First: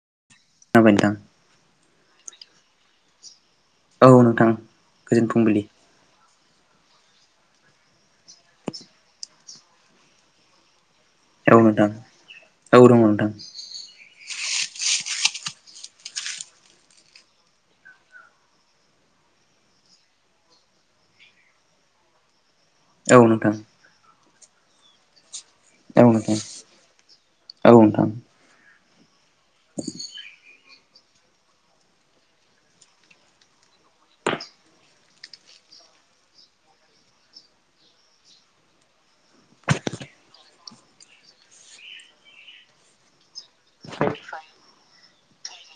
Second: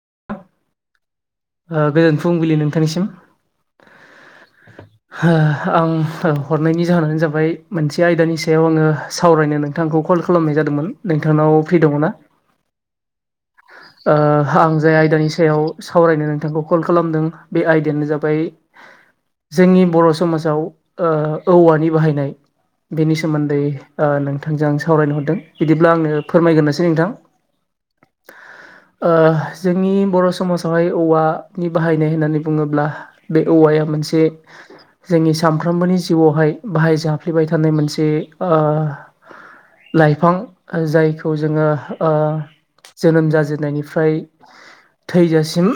[unintelligible] ओ गोजोन फुंबिलि नोंथांनिसिम। औ नोंथां गोजोन फुंबिलि [unintelligible] आं औ हरनायनि जाहोनानो जाबाय मोनसे आयदानि सायाव आङो सावरायनो नोंथांखौ कल खालामनाय जादोंमोन नोंथांनाव औ फ्रि नोंथां दङ ना? औ दङ नोंथां ओ आं जाय आयदानि सायाव सावरायनो नोंथांखौ कल खालामदों बे आयदायानो जाबाय जोंनि बर' समाजाव ओ औवानि बाहायनाय बेनि औ नोंथां सोमोन्दै ओ नोंथांजों आं सावरायनो हरदों। बिदिब्ला औ आंनो नोंथां फोरमायग्रोसै नोंथां। औ नोंथां जोंनि बर' समाजावहाय औवा नि बाहायनाय होननानै बुङोब्ला बे औवाया मोनसे जोंनि सानफ्रोमबोनि जिउआवहाय बाहाय जाफ्लेबाय थानाय मोनसे लाइफां जायखौ जोङो जोनोम जाजेन्नायनिफ्राय थैजासिम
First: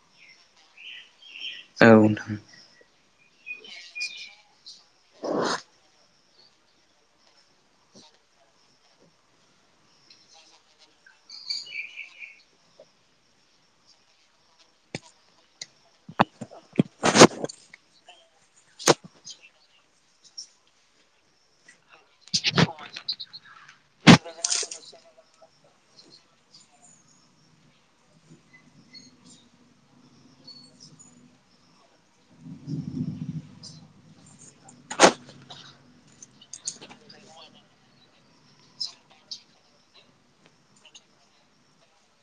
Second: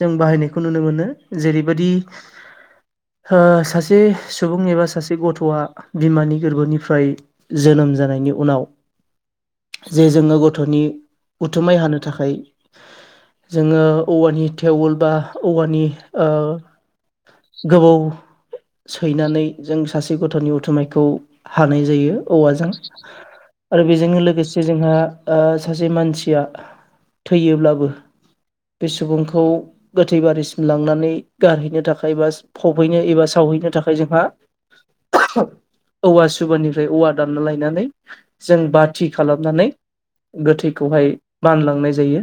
जों बाहायनायखौ नुनो मोनो औ नोंथां जेरैबादि औ सासे सुबुं एबा सासे गथ'आ बिमानि गोरबोनिफ्राय जोनोम जानायनि उनाव जे जोङो गथ'नि उथुमाय हानो थाखाय जोङो औवानि टेवल बा औवानि गोबौ सैनानै जों सासे गथ'नि उथुमायखौ हानाय जायो औवाजों आरो बेजोंनो लोगोसे जोंहा सासे मानसिया थैयोब्लाबो बे सुबुं खौ गोथै बारिसिम लांनानै गारहैनो थाखाय एबा फबहैनो एबा सावहैनो थाखाय जोंहा [inaudible] औवा सुबानिफ्राय औवा दानना लायनानै जों बाथि खालामनानै गोथैखौहाय बानलांनाय जायो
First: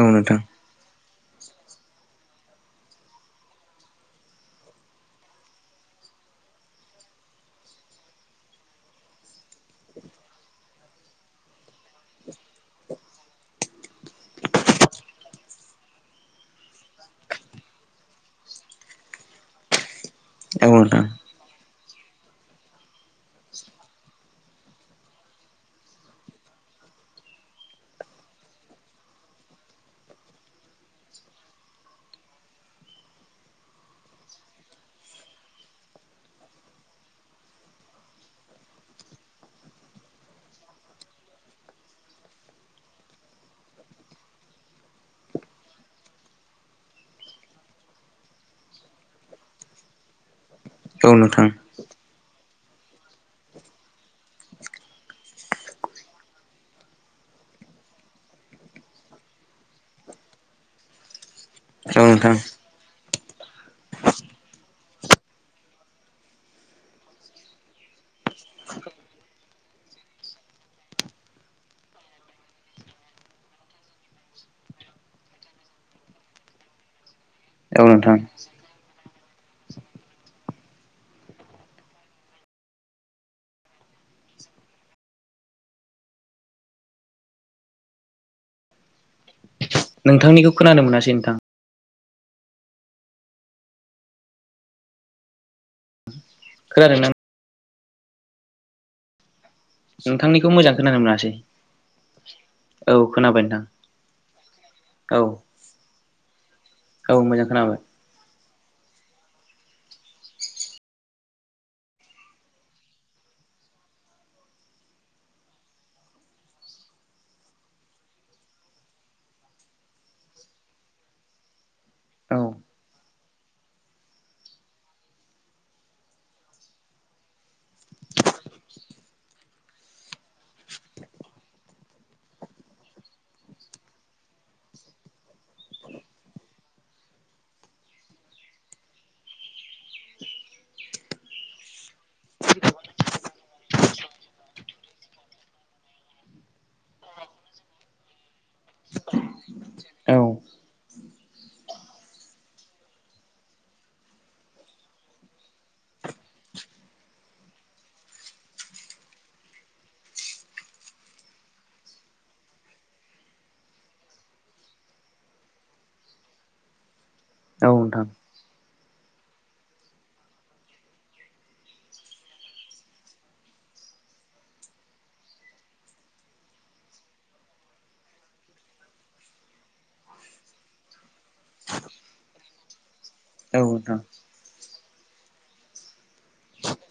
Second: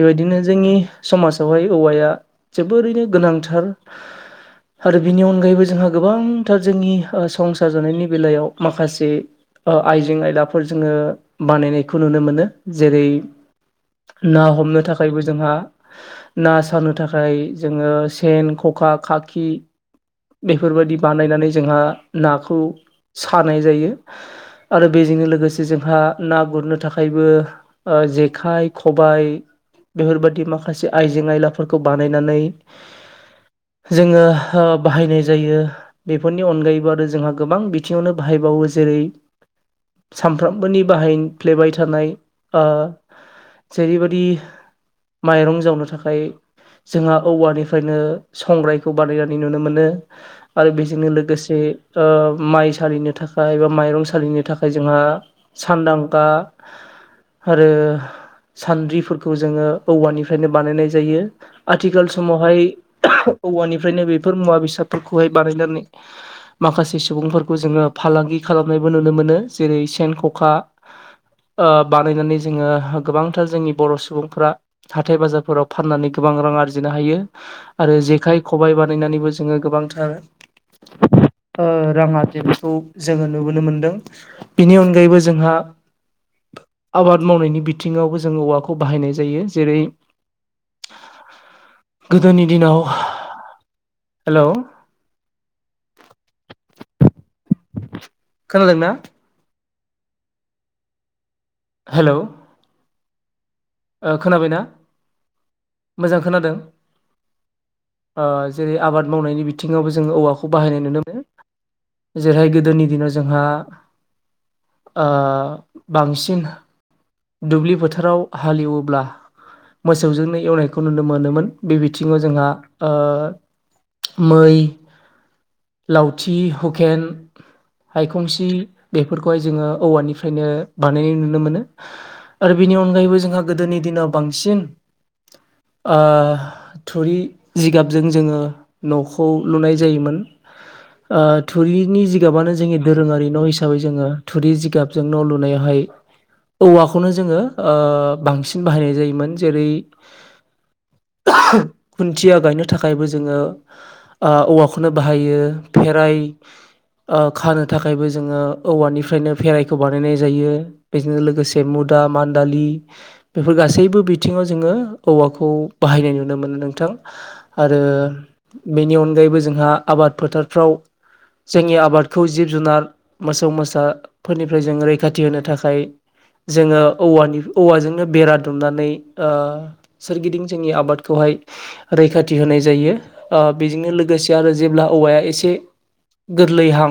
बेबायदिनो नोंथां जोंनि समाजावहाय औवाया जोबोरैनो गोनांथार आरो बिनि अनगायैबो जोंहा गोबांथार जोंनि संसार ओ जानायनि बेलायाव माखासे ओ आइजें आयदफोर जोंङो बानायनायखौ नुनो मोनो जेरै- ना हमनो थाखायबो जोंहा ना सारनो थाखाय जोंङो सेन, खखा, खाखि औ नोंथां बेफोरबायदि औ बानायनानै जोंहा नाखौ सानाय जायो आरो बेजोंनो लोगोसे जोंहा ना गुरनो थाखायबो ओ जेखाय, खबाइ बेफोरबायदि माख खासे आयजें आयलाफोरखौ बानायनानै जोंङो ओ बाहायनाय जायो बेफोरनि अनगायैबो आरो जोंहा गोबां बिथिंङावनो बाहाय बायो जेरै सानफ्रामबोनि बाहायफ्लेबाय थानाय ओ जेरैबायदि माइरं जावनो थाखाय जोंहा औवानिफ्रायनो संग्रायखौ बानायनानै नुनो मोनो आरो बेजोंनो नोंथां लोगोसे ओ माइ सालिनो थाखाय बा माइरं सालिनो थाखाय जोंहा सान्दांगा आरो सान्द्रिफोरखौ जोंङो औवानिफ्रायनो बानायनाय जायो औ आथिखाल नोंथां समावहाय औवानिफ्रायनो बेफोर मुवा बेसादफोरखौहाय बानायनानै माखासे सुबुंफोरखौ जोंङो फालांगि खालामनायबो नुनो मोनो जेरै सेन, खखा ओ बानायनानै जोंङो गोबांथार जोंनि बर' सुबुंफोरा हाथाय बाजारफोराव फाननानै गोबां रां आरजिनो हायो औ आरो नोंथां जेखाइ, खबाइ बा बनायनानैबो जोंङो गोबांथार ओ‌ रांङा जि बेखौ जोंङो नुबोनो मोनदों बिनि अनगायैबो जोंहा आबाद मावनायनि बिथिंङावबो जोंङो औवाखौ बाहायनाय जायो जेरै नोंथांनिखौ खोनानो मोनासै नोंथां गोदोनि दिनाव हेलौ खोनादोंना नों खोनादोंना नोंथांनिखौ मोजां खोनानो मोनासै हालौ औ खोनाबाय नोंथां ओ खोनाबायना औ मोजां खोनादों औ मोजां खोनाबाय ओ जेरै आबाद मावनायनि बिथिंङावबो जोंङो औवाखौ बाहायनाय नुनो मोनो। जेरैहाय गोदोनि दिनाव जोंहा ओ बांसिन दुब्लि फोथाराव हालेवोब्ला मोसौजोंनो एवनायखौ नुनो मोनोमोन। बे बिथिंङाव औ जोंहा ओ मै, लावथि, हुकेन हायखंसि बेफोरखौहाय जोंङो औवानिफ्रायनो बानायनाय नुनो मोनो। आरो बिनि अनगायैबो जोंहा गोदोनि दिनाव बांसिन ओ‌ थुरि जिगाबजों जोंङो नखौ लुनाय जायोमोन। ओ थुरिनि जिगाबानो जोंनि दोरोंङारि न हिसाबै जोंङो थुरि जिगाबजों न' लुनायावहाय औवाखौनो जोंङो ओ बांसिन बाहायनाय जायोमोन। जेरै औ [inaudible] ओहो खुन्थिया गायनो थाखायबो जोंङो ओ‌ औवाखौनो बाहायो फेराइ [inaudible] ओ खानो थाखायबो जोंङो औवानिफ्रायनो भेराइखौ बानायनाय जायो बेजोंनो लोग लोगोसे मुदा मान्दालि बेफोर गासैबो बिथिंङाव जोंङो औवाखौ बाहायनाय नुनो मो मोनो नोंथां। औ आरो नोंथां बेनि अनगायैबो जोंहा आबाद फोथारफ्राव जोंनि आबादखौ जिब-जुनार मोसौ मोसा फोरनिफ्राय जों रैखाथि होनो थाखाय जोङो औवानि औवाजोंनो बेरा दुमनानै ओ सोरगिदिं जोंनि आबाद खौहाय रैखाथि होनाय जायो। ओ औ बेजोंनो नोंथां लोगोसे आरो जेब्ला औवाया एसे गोरलैहां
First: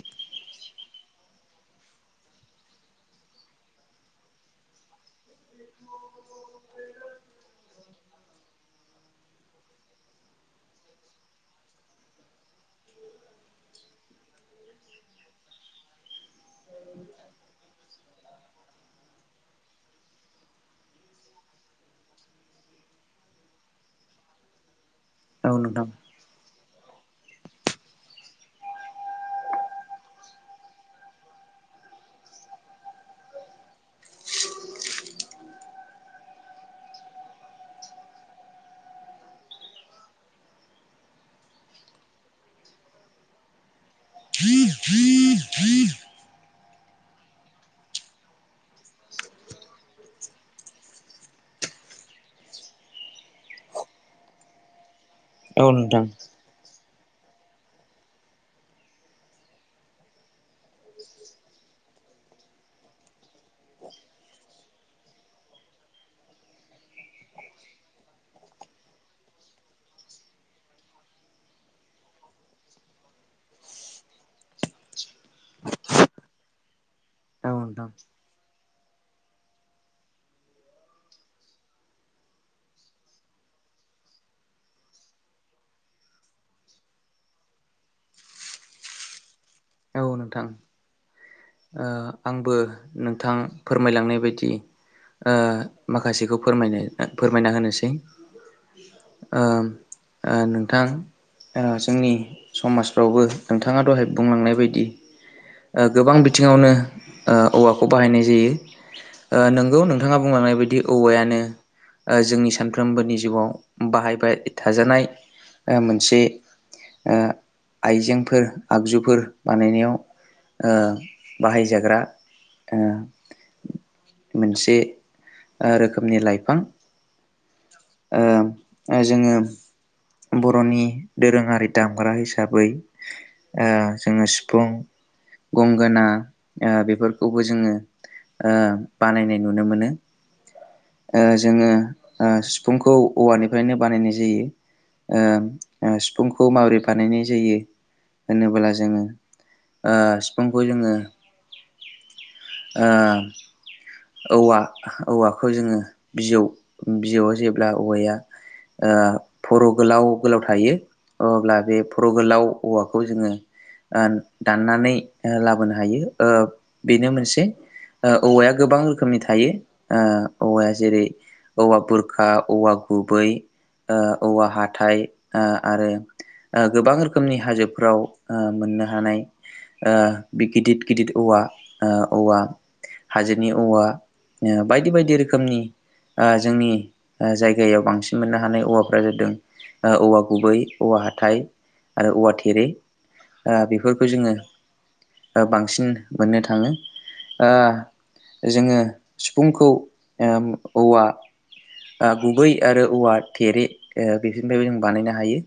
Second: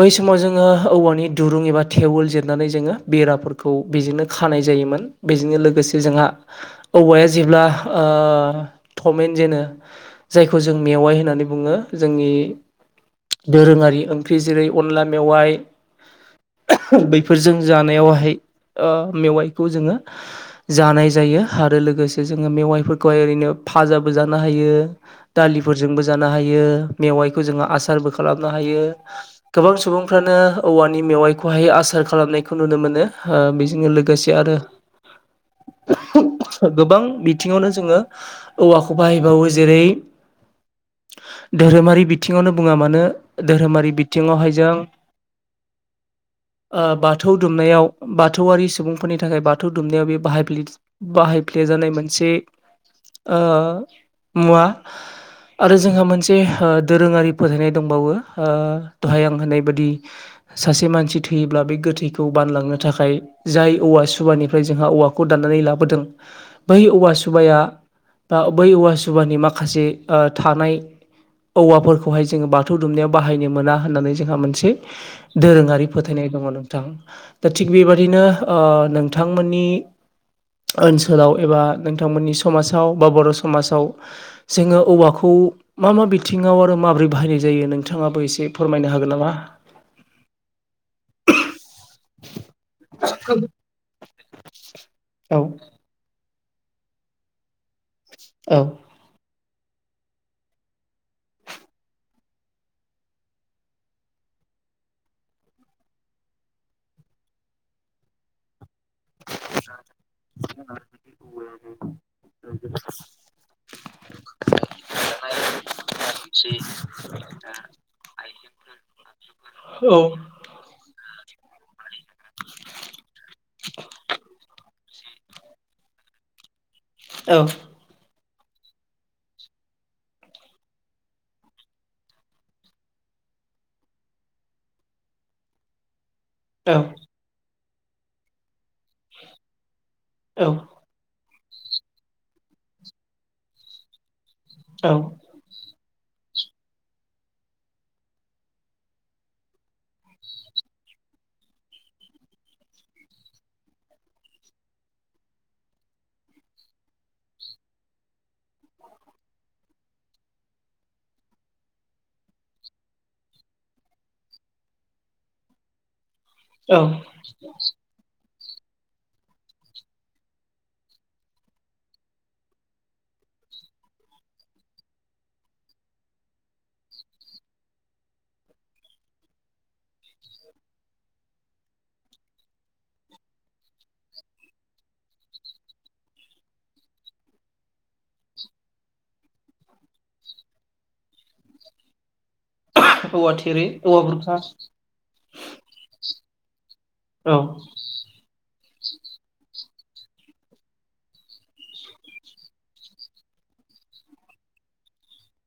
बै समाव जोङो औवानि दुरुं एबा टेवल जिरनानै जोङो बेराफोरखौ बेजोंनो खानाय जायोमोन बेजोंनो लोगोसे जोंहा औवाया जेब्ला ओ ओ थ'मेन जेनो जायखौ जों मेवाइ होननानै बुङो। जोंनि दोरोङारि ओंख्रि जेरै अनला मेवाइ बैफोरजों जानायावहाय ओ मेवाइखौ जोङो जानाय जायो। आरो लोगोसे जोङो मेवाइफोरखौहाय ओरैनो फाजाबो जानो हायो औ नोंथां दालिफोरजोंबो जानो हायो। मेवाइखौ जों आसारबो खालामनो हायो गोबां सुबुंफ्रानो औवानि मेवाइखौहाय आसार खालामनाय खो नुनो मोनो ओ बेजोंनो लोगोसे आरो गोबां बिथिङावनो जोङो औवाखौ बाहायबावो। जेरै धोरोमारि बिथिङावनो बुङा मानो धोरोमारि बिथिङावहाय जों [inaudible] आ बाख बाथौ दुमनायाव बाथौआरि सुबुंफोरनि थाखाय बाथौ दुमनायाव बे बाहायफ्ले-बाहायफ्लेजानाय मोनसे ए ओ मुवा औ आरो जोंहा नोंथां मोनसे ओ दोरोङारि फोथायनाय दंबावो। ओ दहाय आं होनाय बादि सासे मानसि थैयोब्ला बे गोथैखौ खौ बानलांनो थाखाय जाय औवा सुबानिफ्राय जोंहा औवाखौ दान्नानै लाबोदों बै औवा सुबाया बा बै औवा सुबानि माखासे ओ थानाय औवाफोरखौहाय जोङो बाथौ दुमनायाव बाहायनो मोना होननानै जोंहा मोनसे दोरोङारि फोथायनाय दङ नोंथां। दा औ थिग नोंथां बेबादिनो ओ नोंथांमोननि ओनसोलाव एबा नोंथांमोननि समाजाव बा बर' समाजाव जोङो औवाखौ उ मा मा बिथिङाव आरो माबोरै बाहायनाय जायो नोंथाङाबो एसे फोरमायनो हागोन नामा? औ नोंथां। ओ आंबो उमह। नोंथां फोरमायलांनाय बायदि ओ औ माखासेखौ फोरमायनो बा फोरमायना होनोसै। औ। ओम ओ नोंथां ओ जोंनि समाजफ्रावबो नोंथाङा दहाय बुंलांनाय बायदि ओ गोबां बिथिङावनो ओ औवाखौ बाहायनाय जायो। ओ नोंगौ नोंथाङा बुंलांनाय बायदि औवायानो ओ जोंनि सानफ्रोमबोनि जिउआव बाहायबाय थाजानाय ओ मोनसे ओ आइजेंफोर आगजुफोर औ बानायनायाव ओ बाहायजाग्रा ओ मोनसे ओ रोखोमनि लाइफां औ ओम ओ जोङो बर'नि दोरोङारि दामग्रा हिसाबै ओ जोङो सिफुं गंगोना ओ औ बेफोरखौबो जोङो ओ बानायनाय नुनो मोनो। औ ओ जोङो ओ सिफुंखौ औवानिफ्रायनो बानायनाय जायो औ ओ ओ सिफुंखौ माबोरै बानायनाय जायो होनोबोला जोङो ओ सिफुंखौ जोङो ओ औवा औवाखौ जोङो बिजौ बिजौआव जेब्ला औवाया ओ फर' गोलाव गोलाव थायो अब्ला बे फर' गोलाव औवाखौ जोङो ओ दाननानै लाबोनो हायो ओ औ बेनो मोनसे ओ औवाया गोबां रोखोमनि थायो ओ औवाया जेरै औवा बुरखा, औवा गुबै, ओ औवा हाथाइ ओ आरो ओ गोबां रोखोमनि हाजोफोराव ओ मोननो हानाय ओ बे गिदिर गिदिर औवा ओ औवा हाजो बेनि औवा ओ बायदि बायदि रोखोमनि आ जोंनि आ जायगायाव बांसिन मोननो हानाय औवाफ्रा जादों ओ औवा गुबै, औवा हाथाय आरो औवा थे रे औवा थेरे ओ औवा बेफोरखौ जोङो बुरखा ओ बांसिन मोननो थाङो औ आ जोङो सिफुंखौ ओ औवा आ गुबै आरो औवा ओ थेरे ओ बेफोरोरनिफ्रायबो जों बानायनो हायो।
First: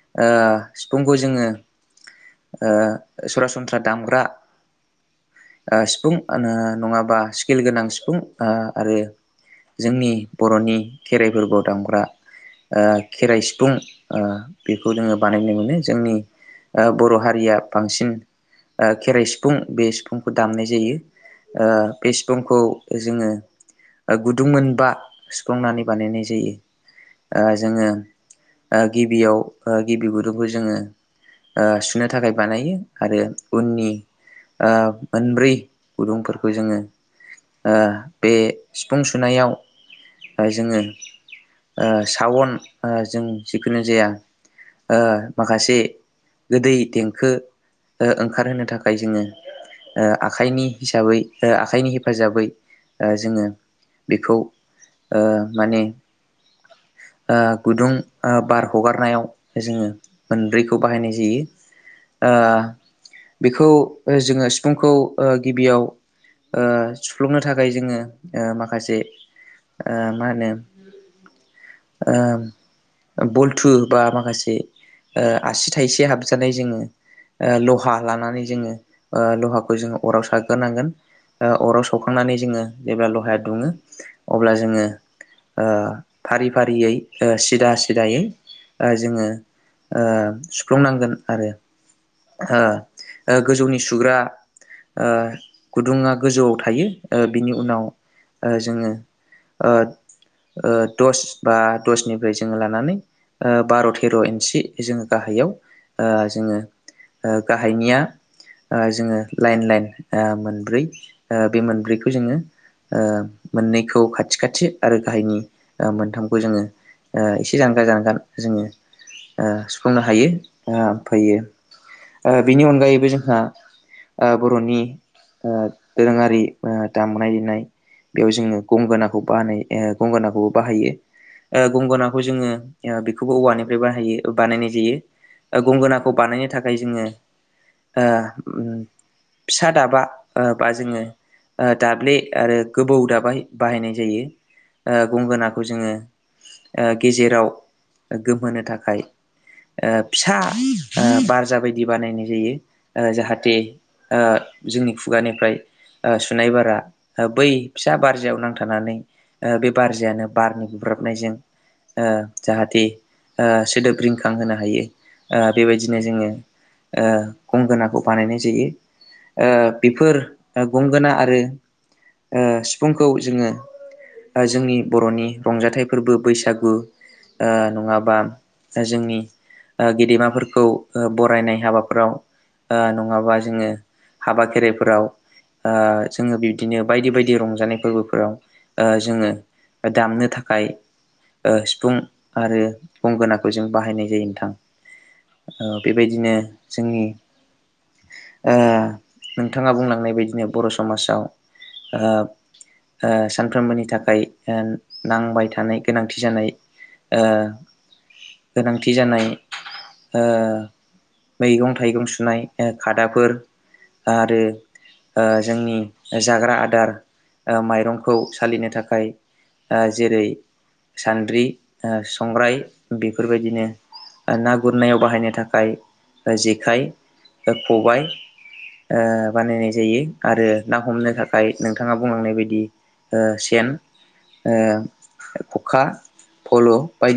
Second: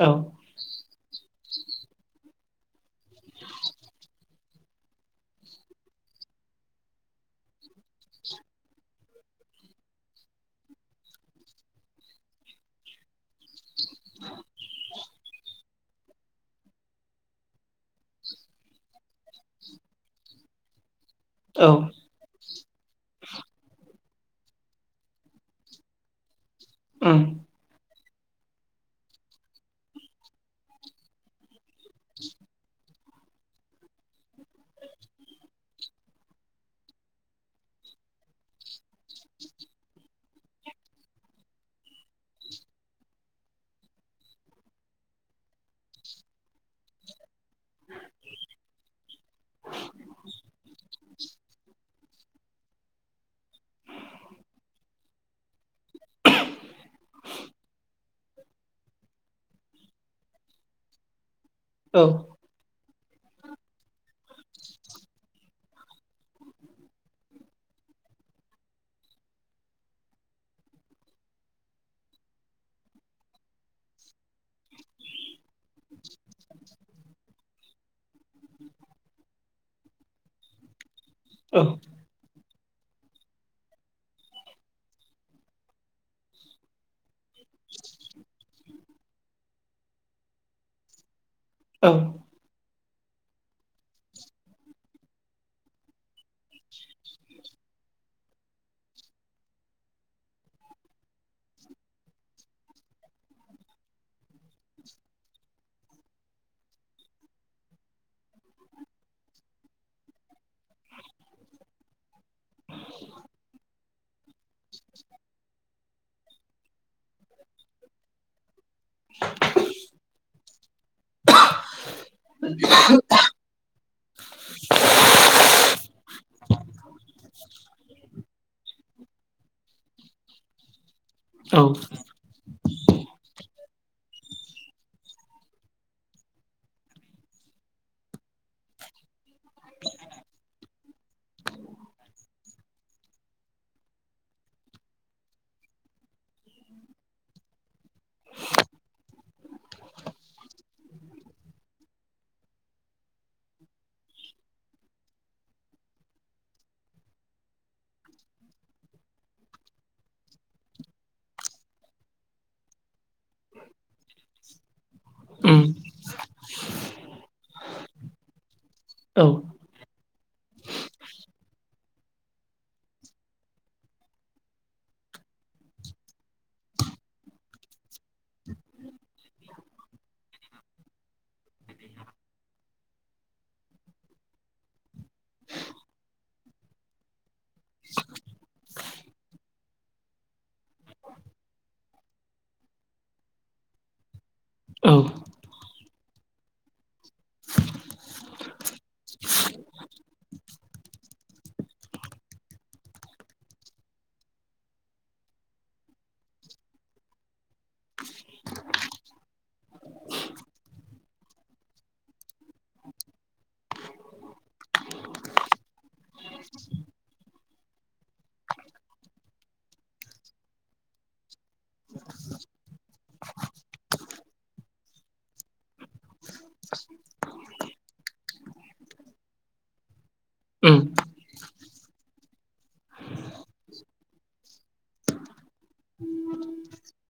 औ ओ सिफुंखौ जोङो ओ सरासनस्रा दामग्रा ओ सिफुं ओ नङाब्ला बा स्किल गोनां सिफुं आ आरो जोंनि बर'नि खेराइ फोरबोआव दामग्रा ओ खेराइ सिफुं ओ बेखौ जोङो बानायनाय मोनो जोंनि ओ बर' हारिया बांसिन ओ खेराइ सिफुं बे सिफुंखौ दामनाय जायो। औ ओ सिुफंखौ जोङो ओ गुदुं मोनबा सुफ्लंनानै बानायनाय जायो। उम ओ जोङो ओ गिबियाव ओ गिबि गुदुंखौ जोङो ओ सुनो थाखाय बानायो। आरो उननि ओ मोनब्रै गुदुंफोरखौ जोङो ओ बे सिफुं सुनायाव ओ जोङो ओ सावन जों जिखुनु जाया ओ माखासे गोदै देंखो ओ ओंखारहोनो थाखाय जोङो ओ आखाइनि हिसाबै ओ आखाइनि हेफाजाबै ओ जोङो बेखौ ओ माने ओ गुदुं बार हगारनायाव जोङो मोनब्रैखौ बाहायनाय जायो। औ ओ बेखौ जोङो सिफुंखौ ओ गिबियाव ओ सुफ्लुंनो थाखाय जोङो ओ माखासे ओ मा होनो ओ बलथु बा माखासे ओ आसि थाइसे हाबजानाय जोङो ओ लहा लानानै जोङो लहाखौ जोङो अराव सारग्रोनांगोन। ओ औ उम अराव सौखांनानै जोङो जेब्ला लहाया दुङो अब्ला जोङो ओ- फारि फारियै सिदा सिदायै ओ- जोङो ओ- सुफ्लुंनांगोन आरो ओ- गोजौनि सुग्रा ओ- गुदुङा गोजौआव थायो ओ- बिनि उनाव ओ- जोङो ओ- ओ- दस बा दसनिफ्राय जोङो लानानै ओ- बार' थेर' इन्सि जोङो गाहाय याव- ओ- जोङो ओ- गाहायनिया ओ- जोङो लाइन लाइन ओ- मोनब्रै ओ- बे मोनब्रैखौ जोङो ओ- मोननैखौ खाथि खाथि आरो गाहायनि ओ- मोनथामखौ जोङो ओ- एसे जानगार जानगार जोङो ओ- सुफुंनो हायोम ओ- फैयो बिनि अनगायैबो जोंहा ओ- बर'नि ओ- दोरोङारि ओ- दामनाय देनाय बेयाव जोङो गंगोनाखौ बाह ओ- गंगोनाखौबो बाहायो ओ- गंगोनाखौ जोङो ओ- बेखौबो औवानिफ्राय बाहायो बानायनाय जायो ओ गंगोनाखौ बानायनो थाखाय जोङो ओ फिसा दाबा ओ बा जोङो ओ- दाब्ले आरो गोबौ दाबाय बाहायनाय जायो ओ गंगोनाखौ जोङो गेजेराव गोमहोनो थाखाय ओ फिसा बारज बायदि बानायनाय जायो ओ- जाहाथे जोंनि खुगानिफ्राय सुनाय बारा बै फिसा बारजयाव नांथानानै ओ बे बारजायानो बारनि गोब्राब हाबनायजों ओ जाहाथे ओ सोदोब रिंखां होनो हायो ओ बेबायदिनो जोङो ओ गंगोनाखौ बानायनाय जायो औ ओ बेफोर ओ गंगोना आरो ओ सिफुंखौ जोङो ओ जोंनि बर'नि रंजाथाइ फोरबो बैसागु ओ नङाबा ओ जोंनि ओ गेदेमाफोरखौ ओ बरायनाय हाबाफोराव ओ नङाबा जोङो हाबा खेराइफोराव ओ जोङो बिब्दिनो बायदि बायदि रंजानाय फोरबोफोराव ओ जोङो दामनो थाखाय ओ सिफुं आरो गंगोनाखौ जों बाहायनाय जायो नोंथां औ ओ बेबायदिनो जोंनि ओ नोंथाङा बुंलांनाय बायदिनो बर' समाजाव ओ ओ सानफ्रोमबोनि थाखाय ओ नांबाय थानाय गोनांथि जानाय ओ गोनांथि जानाय ओ मैगं थाइगं सुनाय खादाफोर ओ आरो ओ जोंनि जाग्रा आदार ओ माइरंखौ सालिनो थाखाय जेरै सान्द्रि ओ संग्राय बेफोरबायदिनो ना गुरनायाव बाहायनो थाखाय ओ जेखाइ ओ खबाय ओ बानायनाय जायो आरो ना उम हमनो थाखाय थाखाय नोंथाङा बुंलांनाय बादि ओ सेन ओ खखा फल' बायदि